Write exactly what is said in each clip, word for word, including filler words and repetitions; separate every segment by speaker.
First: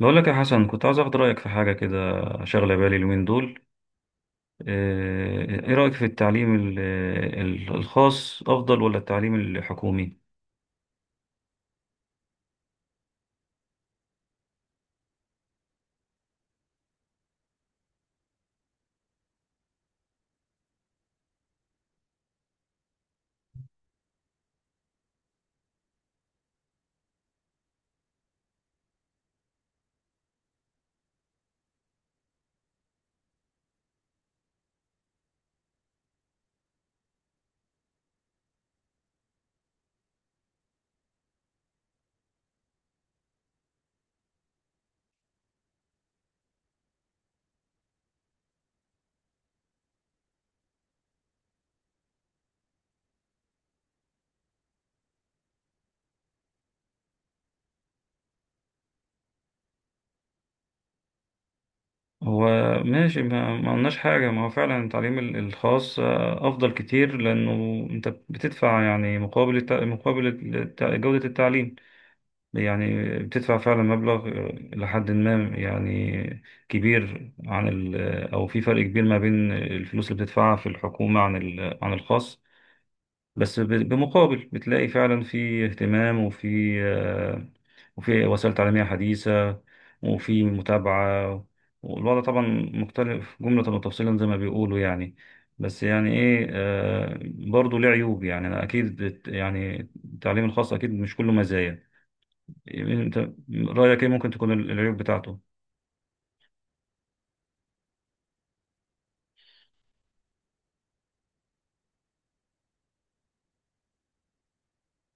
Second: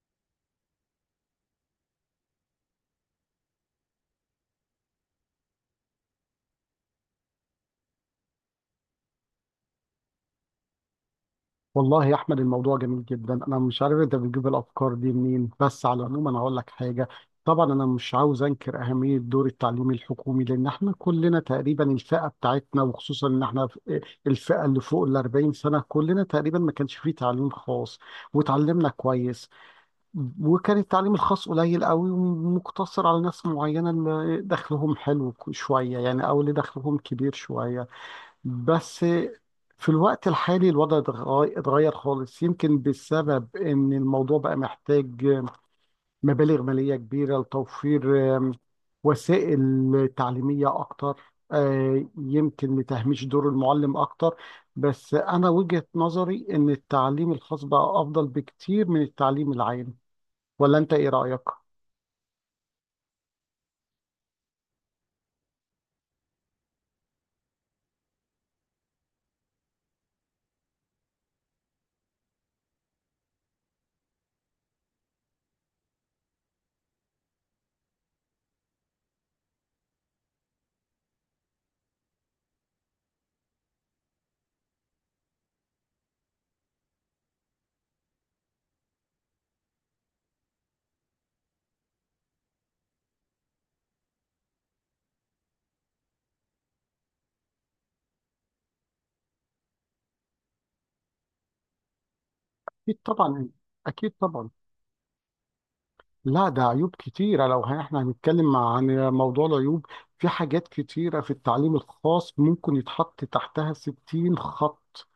Speaker 1: بقول لك يا حسن، كنت عايز اخد رايك في حاجه كده. شغله بالي اليومين دول. آه، ايه رايك في التعليم ال- ال- الخاص افضل ولا التعليم الحكومي؟
Speaker 2: والله يا احمد، الموضوع جميل جدا. انا مش عارف انت بتجيب الافكار دي منين، بس على العموم انا هقول لك حاجه. طبعا انا مش عاوز انكر اهميه دور التعليم الحكومي، لان احنا كلنا تقريبا الفئه بتاعتنا، وخصوصا ان احنا في- الفئه اللي فوق ال أربعين سنه كلنا تقريبا ما كانش فيه تعليم خاص، وتعلمنا كويس. وكان التعليم الخاص قليل قوي ومقتصر على ناس معينه، اللي دخلهم حلو شويه يعني، او اللي دخلهم كبير شويه بس. في الوقت الحالي الوضع اتغ- اتغير خالص، يمكن بسبب ان الموضوع بقى محتاج مبالغ مالية كبيرة لتوفير آم، وسائل تعليمية أكتر، آه، يمكن لتهميش دور المعلم أكتر. بس أنا وجهة نظري إن التعليم الخاص بقى أفضل بكتير من التعليم العام. ولا أنت إيه رأيك؟
Speaker 1: هو، ماشي، ما ما قلناش حاجه، ما هو فعلا التعليم ال- الخاص آه، افضل كتير لانه انت بتدفع، يعني مقابل الت- مقابل الت- جوده التعليم. يعني بتدفع فعلا مبلغ، آه، لحد ما، يعني كبير عن ال- او في فرق كبير ما بين الفلوس اللي بتدفعها في الحكومه عن ال- عن الخاص. بس ب- بمقابل بتلاقي فعلا في اهتمام، وفي آه، وفي وسائل تعليمية حديثة، وفي متابعة. والوضع طبعا مختلف جملة وتفصيلا، زي ما بيقولوا يعني. بس يعني ايه، آه، برضه ليه عيوب. يعني أنا اكيد بت- يعني التعليم الخاص اكيد مش كله مزايا.
Speaker 2: أكيد
Speaker 1: انت،
Speaker 2: طبعا.
Speaker 1: رأيك ايه
Speaker 2: أكيد
Speaker 1: ممكن
Speaker 2: طبعا.
Speaker 1: تكون العيوب بتاعته؟
Speaker 2: لا، ده عيوب كتيرة. لو هن- احنا هنتكلم عن موضوع العيوب، في حاجات كتيرة في التعليم الخاص ممكن يتحط تحتها ستين خط.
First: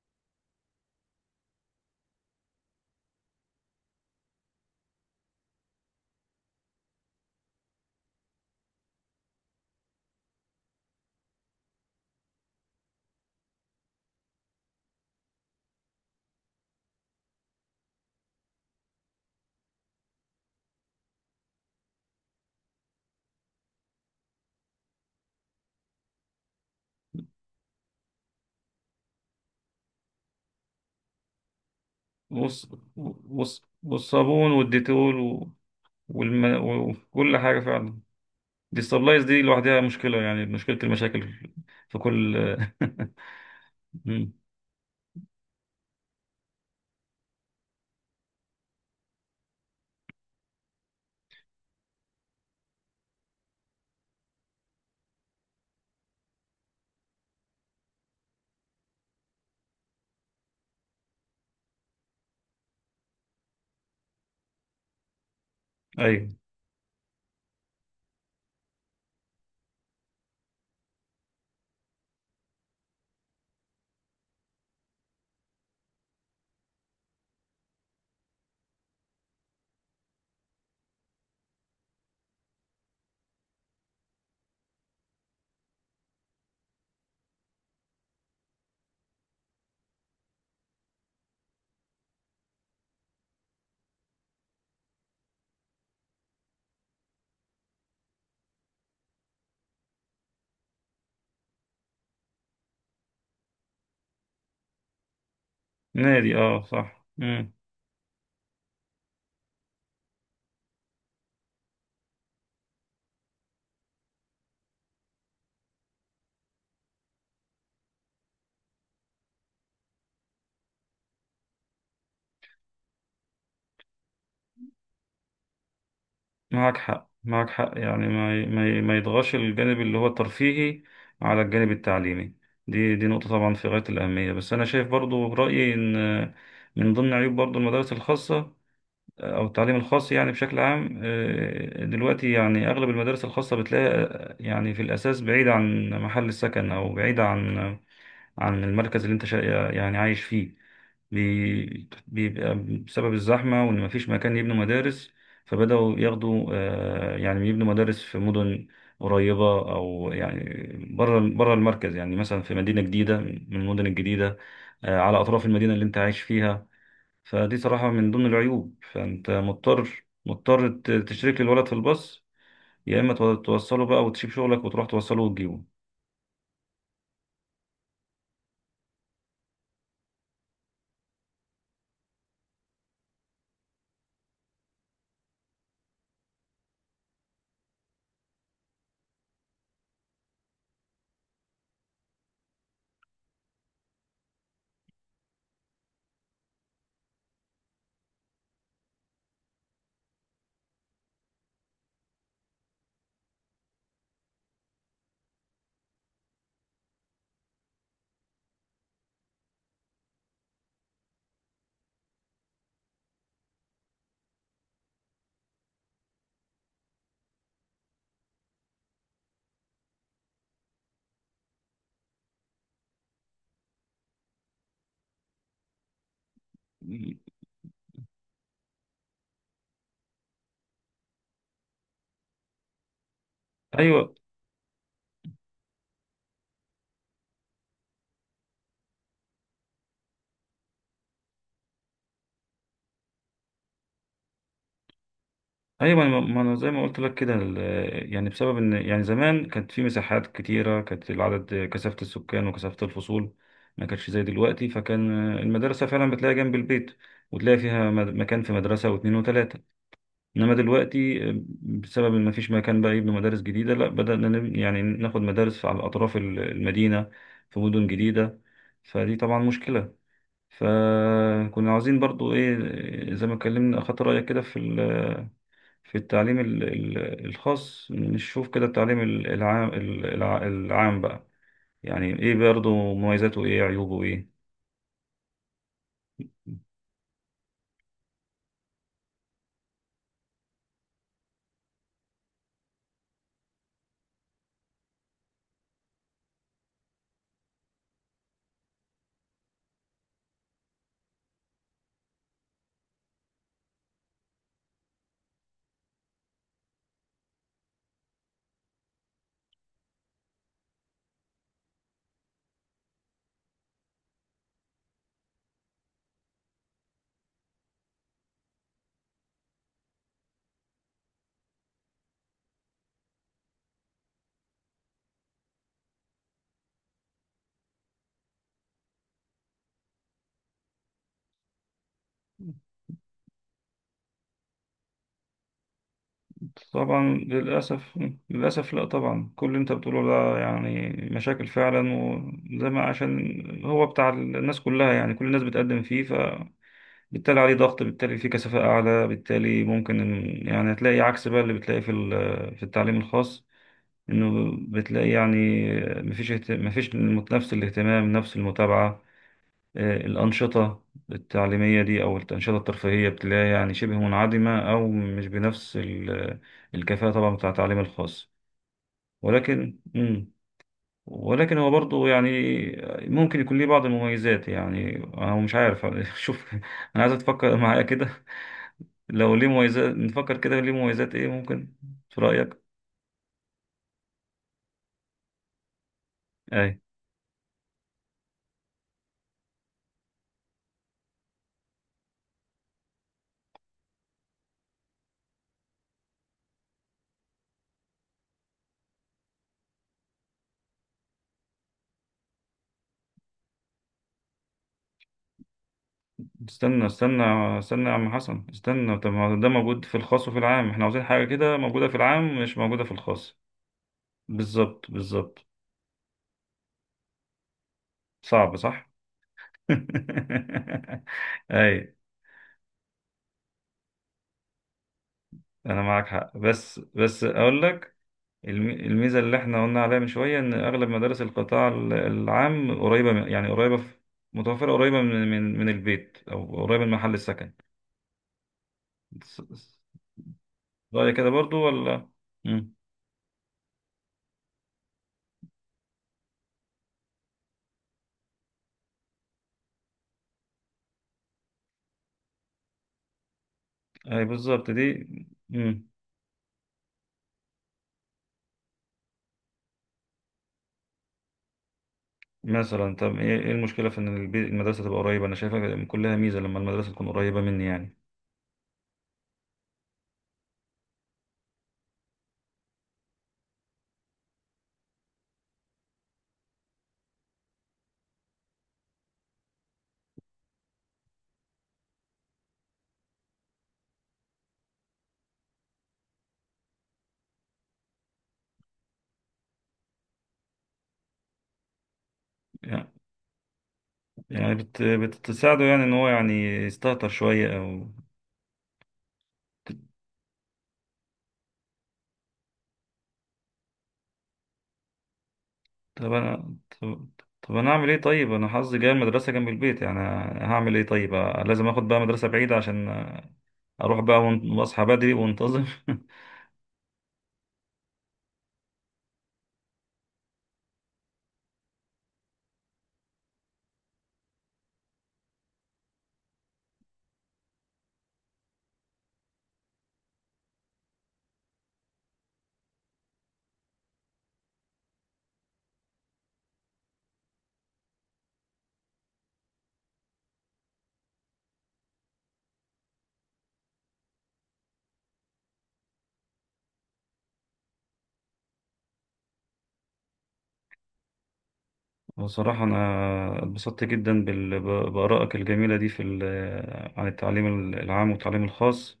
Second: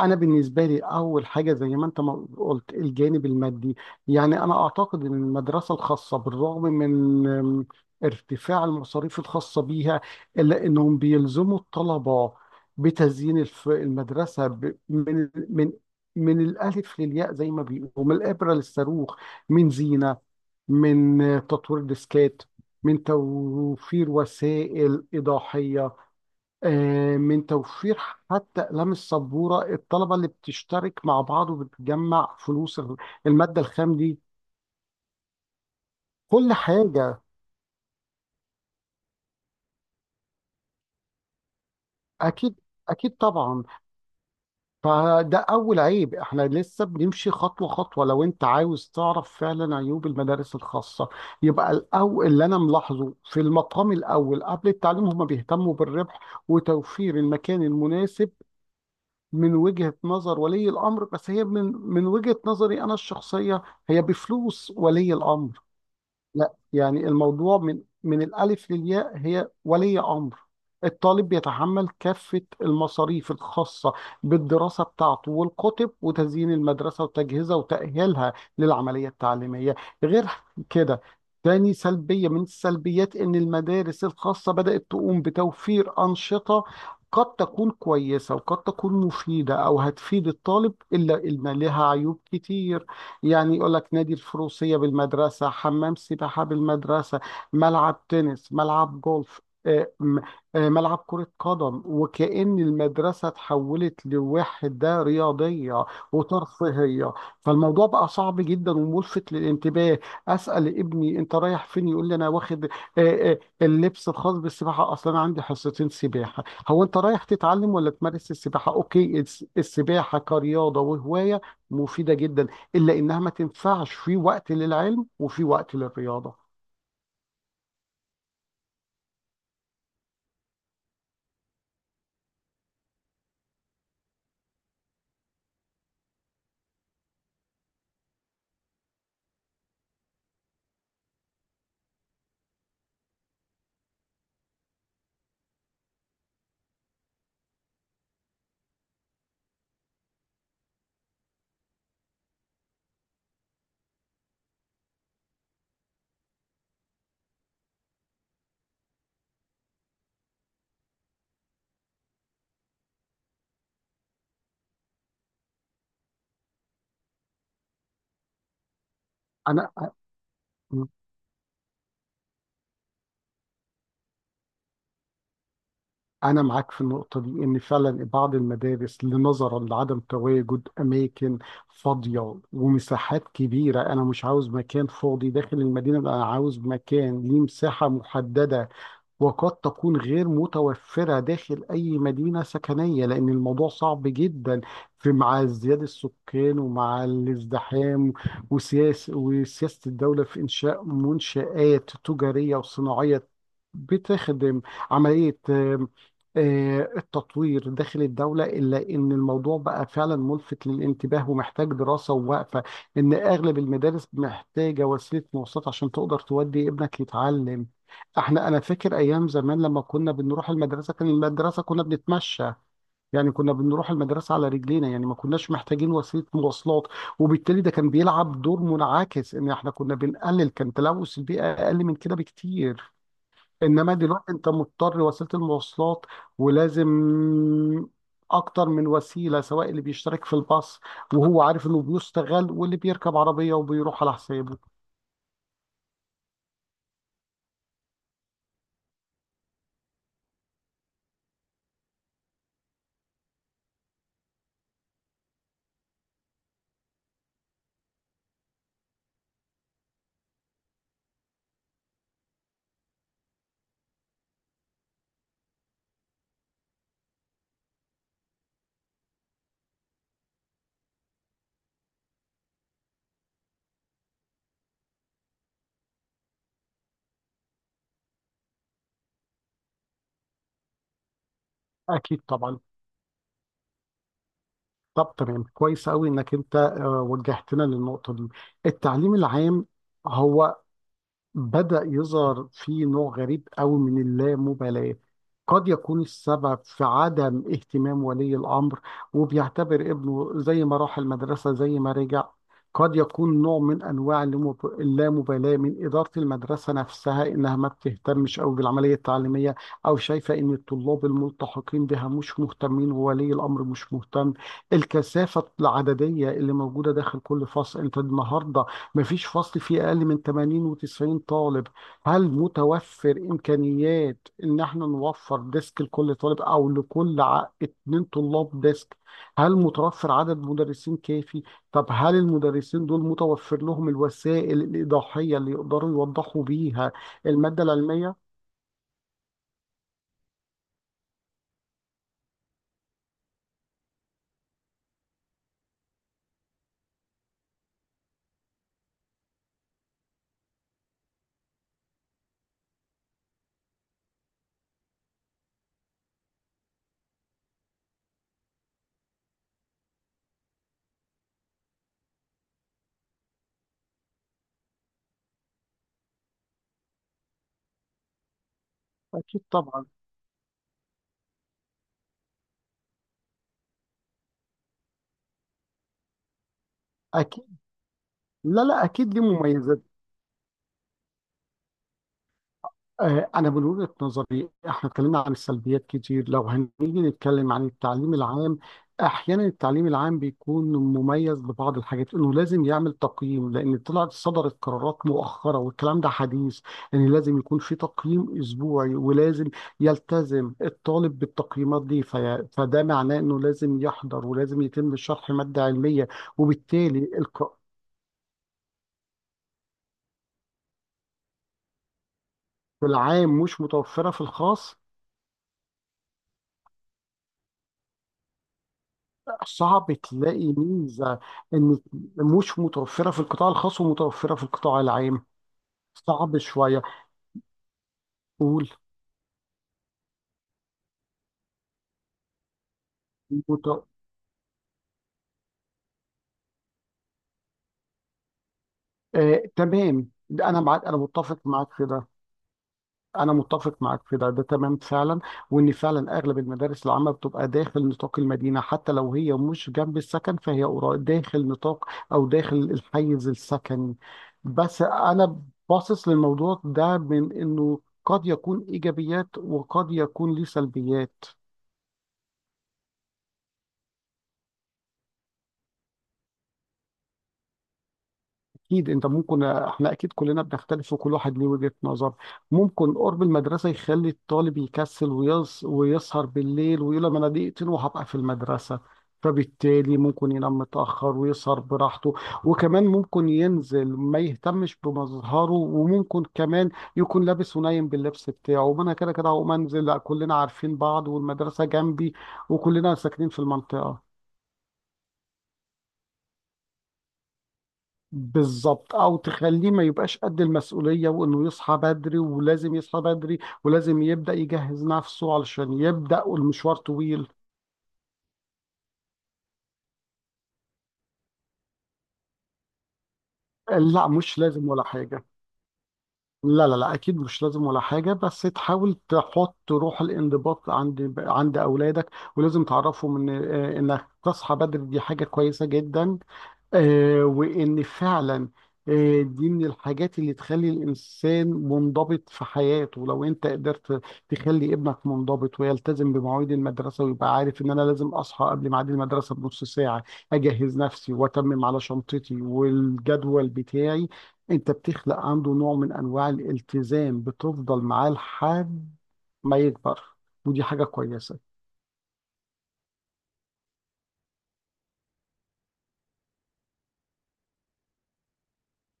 Speaker 2: أنا بالنسبة لي، أول حاجة زي ما أنت ما قلت، الجانب المادي. يعني أنا أعتقد إن المدرسة الخاصة، بالرغم من أم، ارتفاع المصاريف الخاصة بيها، إلا إنهم بيلزموا الطلبة بتزيين الف- المدرسة ب- من من من الألف للياء زي ما بيقولوا، من الإبرة للصاروخ، من زينة، من تطوير ديسكات، من توفير وسائل إيضاحية، آه، من توفير حتى أقلام السبورة، الطلبة اللي بتشترك مع بعض وبتجمع
Speaker 1: والص-
Speaker 2: فلوس المادة
Speaker 1: والص-
Speaker 2: الخام دي.
Speaker 1: والصابون والديتول و- والم...
Speaker 2: كل حاجة.
Speaker 1: وكل حاجة فعلا. ديستابلايز دي لوحدها مشكلة، يعني مشكلة المشاكل في كل
Speaker 2: أكيد. أكيد طبعا.
Speaker 1: مم.
Speaker 2: فده أول عيب. إحنا لسه بنمشي خطوة خطوة. لو أنت عاوز تعرف فعلا عيوب المدارس الخاصة، يبقى الأول اللي أنا ملاحظه في المقام الأول قبل التعليم، هما بيهتموا بالربح وتوفير المكان المناسب من وجهة نظر ولي الأمر، بس هي من من وجهة نظري أنا الشخصية، هي بفلوس ولي الأمر.
Speaker 1: أيوة.
Speaker 2: لا، يعني الموضوع من من الألف للياء هي ولي أمر الطالب بيتحمل كافة المصاريف الخاصة بالدراسة بتاعته، والكتب، وتزيين المدرسة، وتجهيزها، وتأهيلها للعملية التعليمية. غير كده، تاني سلبية من السلبيات إن المدارس الخاصة بدأت تقوم بتوفير أنشطة قد تكون كويسة وقد تكون مفيدة أو هتفيد الطالب، إلا إن لها عيوب كتير. يعني يقول لك نادي الفروسية بالمدرسة، حمام سباحة بالمدرسة، ملعب تنس، ملعب جولف، آه، م- آه، ملعب كرة قدم، وكأن المدرسة تحولت لوحدة رياضية
Speaker 1: نادي، أه، صح.
Speaker 2: وترفيهية.
Speaker 1: مم.
Speaker 2: فالموضوع بقى صعب جدا وملفت للانتباه. أسأل ابني أنت رايح فين، يقول لي أنا واخد آه، آه، اللبس الخاص بالسباحة، أصلا أنا عندي حصتين سباحة. هو أنت رايح تتعلم ولا تمارس السباحة؟ أوكي، الس- السباحة كرياضة وهواية مفيدة جدا، الا انها ما تنفعش في وقت للعلم، وفي وقت للرياضه.
Speaker 1: معك حق، معك حق، يعني ما ي- ما ي- ما يضغطش الجانب اللي هو الترفيهي على الجانب التعليمي. دي دي نقطة طبعا في غاية الأهمية. بس أنا شايف برضو رأيي إن من ضمن عيوب برضو المدارس الخاصة آه، أو التعليم الخاص يعني بشكل عام، آه، دلوقتي يعني أغلب المدارس الخاصة بتلاقي، آه، يعني في الأساس بعيدة عن محل السكن، أو بعيدة عن عن المركز اللي انت شا... يعني عايش فيه. بي- بيبقى بسبب الزحمة، وإن مفيش مكان يبنوا مدارس، فبدأوا ياخدوا آه، يعني يبنوا مدارس في مدن قريبة، أو يعني بره بره المركز، يعني مثلا في مدينة جديدة، من المدن الجديدة، آه، على أطراف المدينة اللي أنت عايش فيها. فدي صراحة من ضمن العيوب، فأنت
Speaker 2: انا
Speaker 1: مضطر مضطر ت- تشترك للولد في الباص، يا إما تو- توصله بقى، وتسيب شغلك وتروح توصله وتجيبه.
Speaker 2: انا معاك في النقطه دي، ان فعلا بعض المدارس لنظرا لعدم تواجد اماكن فاضيه ومساحات كبيره. انا مش عاوز مكان فاضي داخل المدينه، انا عاوز مكان ليه مساحه محدده، وقد تكون غير متوفرة داخل أي مدينة سكنية، لأن الموضوع صعب جدا في مع ازدياد السكان، ومع الازدحام، وسياسة وسياسة الدولة في إنشاء منشآت تجارية وصناعية بتخدم عملية آم، آه، التطوير داخل الدولة، إلا إن الموضوع بقى فعلا ملفت للانتباه ومحتاج دراسة ووقفة. إن أغلب المدارس محتاجة وسيلة مواصلات عشان تقدر تودي ابنك يتعلم. احنا، انا فاكر ايام زمان لما كنا بنروح المدرسه، كان المدرسه كنا بنتمشى، يعني كنا بنروح المدرسه على رجلينا، يعني ما كناش محتاجين وسيله مواصلات، وبالتالي ده كان بيلعب دور منعكس ان احنا كنا بنقلل، كان تلوث البيئه اقل من كده بكتير. انما
Speaker 1: أيوه.
Speaker 2: دلوقتي انت مضطر وسيله المواصلات، ولازم اكتر من وسيله، سواء اللي بيشترك في الباص وهو عارف انه بيستغل، واللي بيركب عربيه وبيروح على حسابه.
Speaker 1: ايوه، ما ما انا زي ما قلت لك كده ال- يعني بسبب ان، يعني زمان كانت في مساحات كتيره، كانت العدد، كثافه السكان وكثافه الفصول ما كانتش زي دلوقتي، فكان المدرسه فعلا بتلاقي جنب البيت، وتلاقي فيها مد- مكان في مدرسه واثنين وثلاثه. انما دلوقتي آه، بسبب ان ما فيش مكان بقى يبنوا مدارس جديده، لا بدانا نب- يعني ناخد مدارس على اطراف ال- المدينه، في مدن جديده، فدي طبعا مشكله. فكنا عاوزين برضو ايه، آه، زي ما اتكلمنا اخدت رايك كده في في التعليم ال- ال- الخاص نشوف كده التعليم ال- العام، ال- الع- العام بقى يعني
Speaker 2: اكيد
Speaker 1: ايه
Speaker 2: طبعا.
Speaker 1: برضه، مميزاته ايه، عيوبه ايه.
Speaker 2: طب تمام، كويس قوي انك انت آه، وجهتنا للنقطه دي. التعليم العام، هو بدأ يظهر في نوع غريب قوي من اللامبالاة. قد يكون السبب في عدم اهتمام ولي الأمر وبيعتبر ابنه زي ما راح المدرسة زي ما رجع. قد يكون نوع من أنواع اللامب- اللامبالاة من إدارة المدرسة نفسها إنها ما بتهتمش أو بالعملية التعليمية، أو شايفة إن الطلاب الملتحقين بها مش مهتمين وولي الأمر مش مهتم. الكثافة العددية اللي موجودة داخل كل فصل، أنت النهاردة مفيش فصل فيه أقل من ثمانين و90 طالب. هل متوفر إمكانيات إن احنا نوفر ديسك لكل طالب، أو لكل ع- اتنين طلاب ديسك؟ هل متوفر عدد مدرسين كافي؟ طب هل المدرسين دول متوفر لهم الوسائل الإيضاحية اللي يقدروا يوضحوا بيها
Speaker 1: طبعا،
Speaker 2: المادة
Speaker 1: للأسف.
Speaker 2: العلمية؟
Speaker 1: للأسف، لا طبعا كل اللي انت بتقوله ده يعني مشاكل فعلا، وزي ما عشان هو بتاع الناس كلها يعني، كل الناس بتقدم فيه، فبالتالي عليه ضغط، بالتالي فيه كثافة أعلى، بالتالي ممكن إن- يعني هتلاقي عكس بقى اللي بتلاقي في ال- في التعليم الخاص. انه بتلاقي، يعني مفيش اهت- مفيش المت- نفس الاهتمام، نفس المتابعة، آه، الأنشطة التعليمية دي، أو الأنشطة الترفيهية بتلاقيها يعني شبه منعدمة، أو مش بنفس ال- الكفاءة طبعا بتاع التعليم الخاص.
Speaker 2: أكيد
Speaker 1: ولكن
Speaker 2: طبعا.
Speaker 1: مم. ولكن هو برضه، يعني ممكن يكون ليه بعض المميزات. يعني أنا مش عارف شوف، أنا عايز
Speaker 2: أكيد.
Speaker 1: تفكر معايا كده.
Speaker 2: لا لا، أكيد دي
Speaker 1: لو ليه
Speaker 2: مميزات.
Speaker 1: مميزات، نفكر كده ليه مميزات إيه ممكن في رأيك؟
Speaker 2: آه، أنا من وجهة نظري إحنا اتكلمنا عن السلبيات كتير، لو هنيجي
Speaker 1: أي.
Speaker 2: نتكلم عن التعليم العام، أحيانا التعليم العام بيكون مميز ببعض الحاجات. إنه لازم يعمل تقييم، لأن طلعت صدرت قرارات مؤخرة والكلام ده حديث إن لازم يكون في تقييم أسبوعي، ولازم يلتزم الطالب بالتقييمات دي، في فده معناه إنه لازم يحضر ولازم يتم شرح مادة علمية.
Speaker 1: استنى
Speaker 2: وبالتالي
Speaker 1: استنى،
Speaker 2: الق-
Speaker 1: استنى يا عم حسن استنى. طب ما ده موجود في الخاص وفي العام، احنا عاوزين حاجة كده موجودة في العام، مش موجودة في
Speaker 2: العام
Speaker 1: الخاص.
Speaker 2: مش متوفرة في الخاص.
Speaker 1: بالظبط، بالظبط. صعب، صح؟
Speaker 2: صعب تلاقي ميزة إن
Speaker 1: اي،
Speaker 2: مش متوفرة في القطاع الخاص ومتوفرة في القطاع العام.
Speaker 1: انا معاك حق.
Speaker 2: صعب
Speaker 1: بس
Speaker 2: شوية.
Speaker 1: بس اقول لك،
Speaker 2: قول.
Speaker 1: الم- الميزة اللي احنا قلنا عليها من شوية، ان اغلب مدارس القطاع ال- العام قريبة من- يعني
Speaker 2: مت...
Speaker 1: قريبة في- متوفرة، قريبة من من من البيت، او قريبة من محل السكن. س-
Speaker 2: آه،
Speaker 1: س-
Speaker 2: تمام، ده أنا معاك، أنا
Speaker 1: رأيك كده
Speaker 2: متفق
Speaker 1: برضو
Speaker 2: معاك في ده.
Speaker 1: ولا؟ مم.
Speaker 2: أنا متفق معاك في ده، ده تمام فعلا. وإن فعلا أغلب المدارس العامة بتبقى داخل نطاق المدينة، حتى لو هي مش جنب السكن، فهي قرا- داخل نطاق، أو داخل الحيز السكني.
Speaker 1: اي بالظبط
Speaker 2: بس
Speaker 1: دي.
Speaker 2: أنا
Speaker 1: مم.
Speaker 2: باصص للموضوع ده من إنه قد يكون إيجابيات وقد يكون ليه سلبيات.
Speaker 1: مثلا، طب ايه، إيه المشكله في ان البي- المدرسه تبقى قريبه؟ انا شايفها كلها ميزه، لما المدرسه تكون قريبه مني يعني.
Speaker 2: اكيد، انت ممكن، احنا اكيد كلنا بنختلف وكل واحد ليه وجهة نظر. ممكن قرب المدرسه يخلي الطالب يكسل ويص... ويسهر بالليل، ويقول لما انا دقيقتين وهبقى في المدرسه، فبالتالي ممكن ينام متاخر ويسهر براحته، وكمان ممكن ينزل ما يهتمش بمظهره، وممكن كمان يكون لابس ونايم باللبس بتاعه، وانا كده كده هقوم انزل، لا، كلنا عارفين بعض والمدرسه جنبي وكلنا ساكنين في المنطقه.
Speaker 1: يعني بت... بتساعده، يعني ان هو يعني يستهتر شويه، او
Speaker 2: بالظبط، او تخليه ما يبقاش قد المسؤوليه، وانه يصحى بدري ولازم يصحى بدري ولازم يبدا يجهز نفسه علشان
Speaker 1: طب
Speaker 2: يبدا،
Speaker 1: انا
Speaker 2: والمشوار
Speaker 1: طب,
Speaker 2: طويل.
Speaker 1: طب انا اعمل ايه؟ طيب انا حظي جاي المدرسه جنب البيت، يعني هعمل ايه طيب؟ لازم اخد بقى مدرسه بعيده عشان اروح
Speaker 2: لا،
Speaker 1: بقى،
Speaker 2: مش
Speaker 1: ون-
Speaker 2: لازم
Speaker 1: واصحى
Speaker 2: ولا
Speaker 1: بدري
Speaker 2: حاجه.
Speaker 1: وانتظم.
Speaker 2: لا لا لا، اكيد مش لازم ولا حاجه، بس تحاول تحط روح الانضباط عند عند اولادك. ولازم تعرفهم ان آه، انك تصحى بدري دي حاجه كويسه جدا. آه، وإن فعلا، آه، دي من الحاجات اللي تخلي الإنسان منضبط في حياته. لو أنت قدرت تخلي ابنك منضبط ويلتزم بمواعيد المدرسة ويبقى عارف إن أنا لازم أصحى قبل ميعاد المدرسة بنص ساعة، أجهز نفسي وأتمم على شنطتي والجدول بتاعي. أنت بتخلق عنده نوع من أنواع الالتزام بتفضل معاه لحد ما يكبر. ودي حاجة كويسة.
Speaker 1: بصراحه انا اتبسطت جدا بال... بارائك الجميله دي، في ال... عن التعليم العام والتعليم الخاص.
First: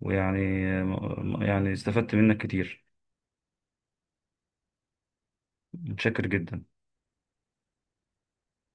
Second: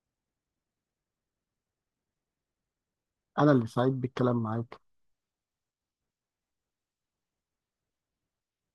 Speaker 1: ويعني، يعني استفدت منك كتير.
Speaker 2: أنا اللي سعيد بالكلام معاك.
Speaker 1: متشكر جدا.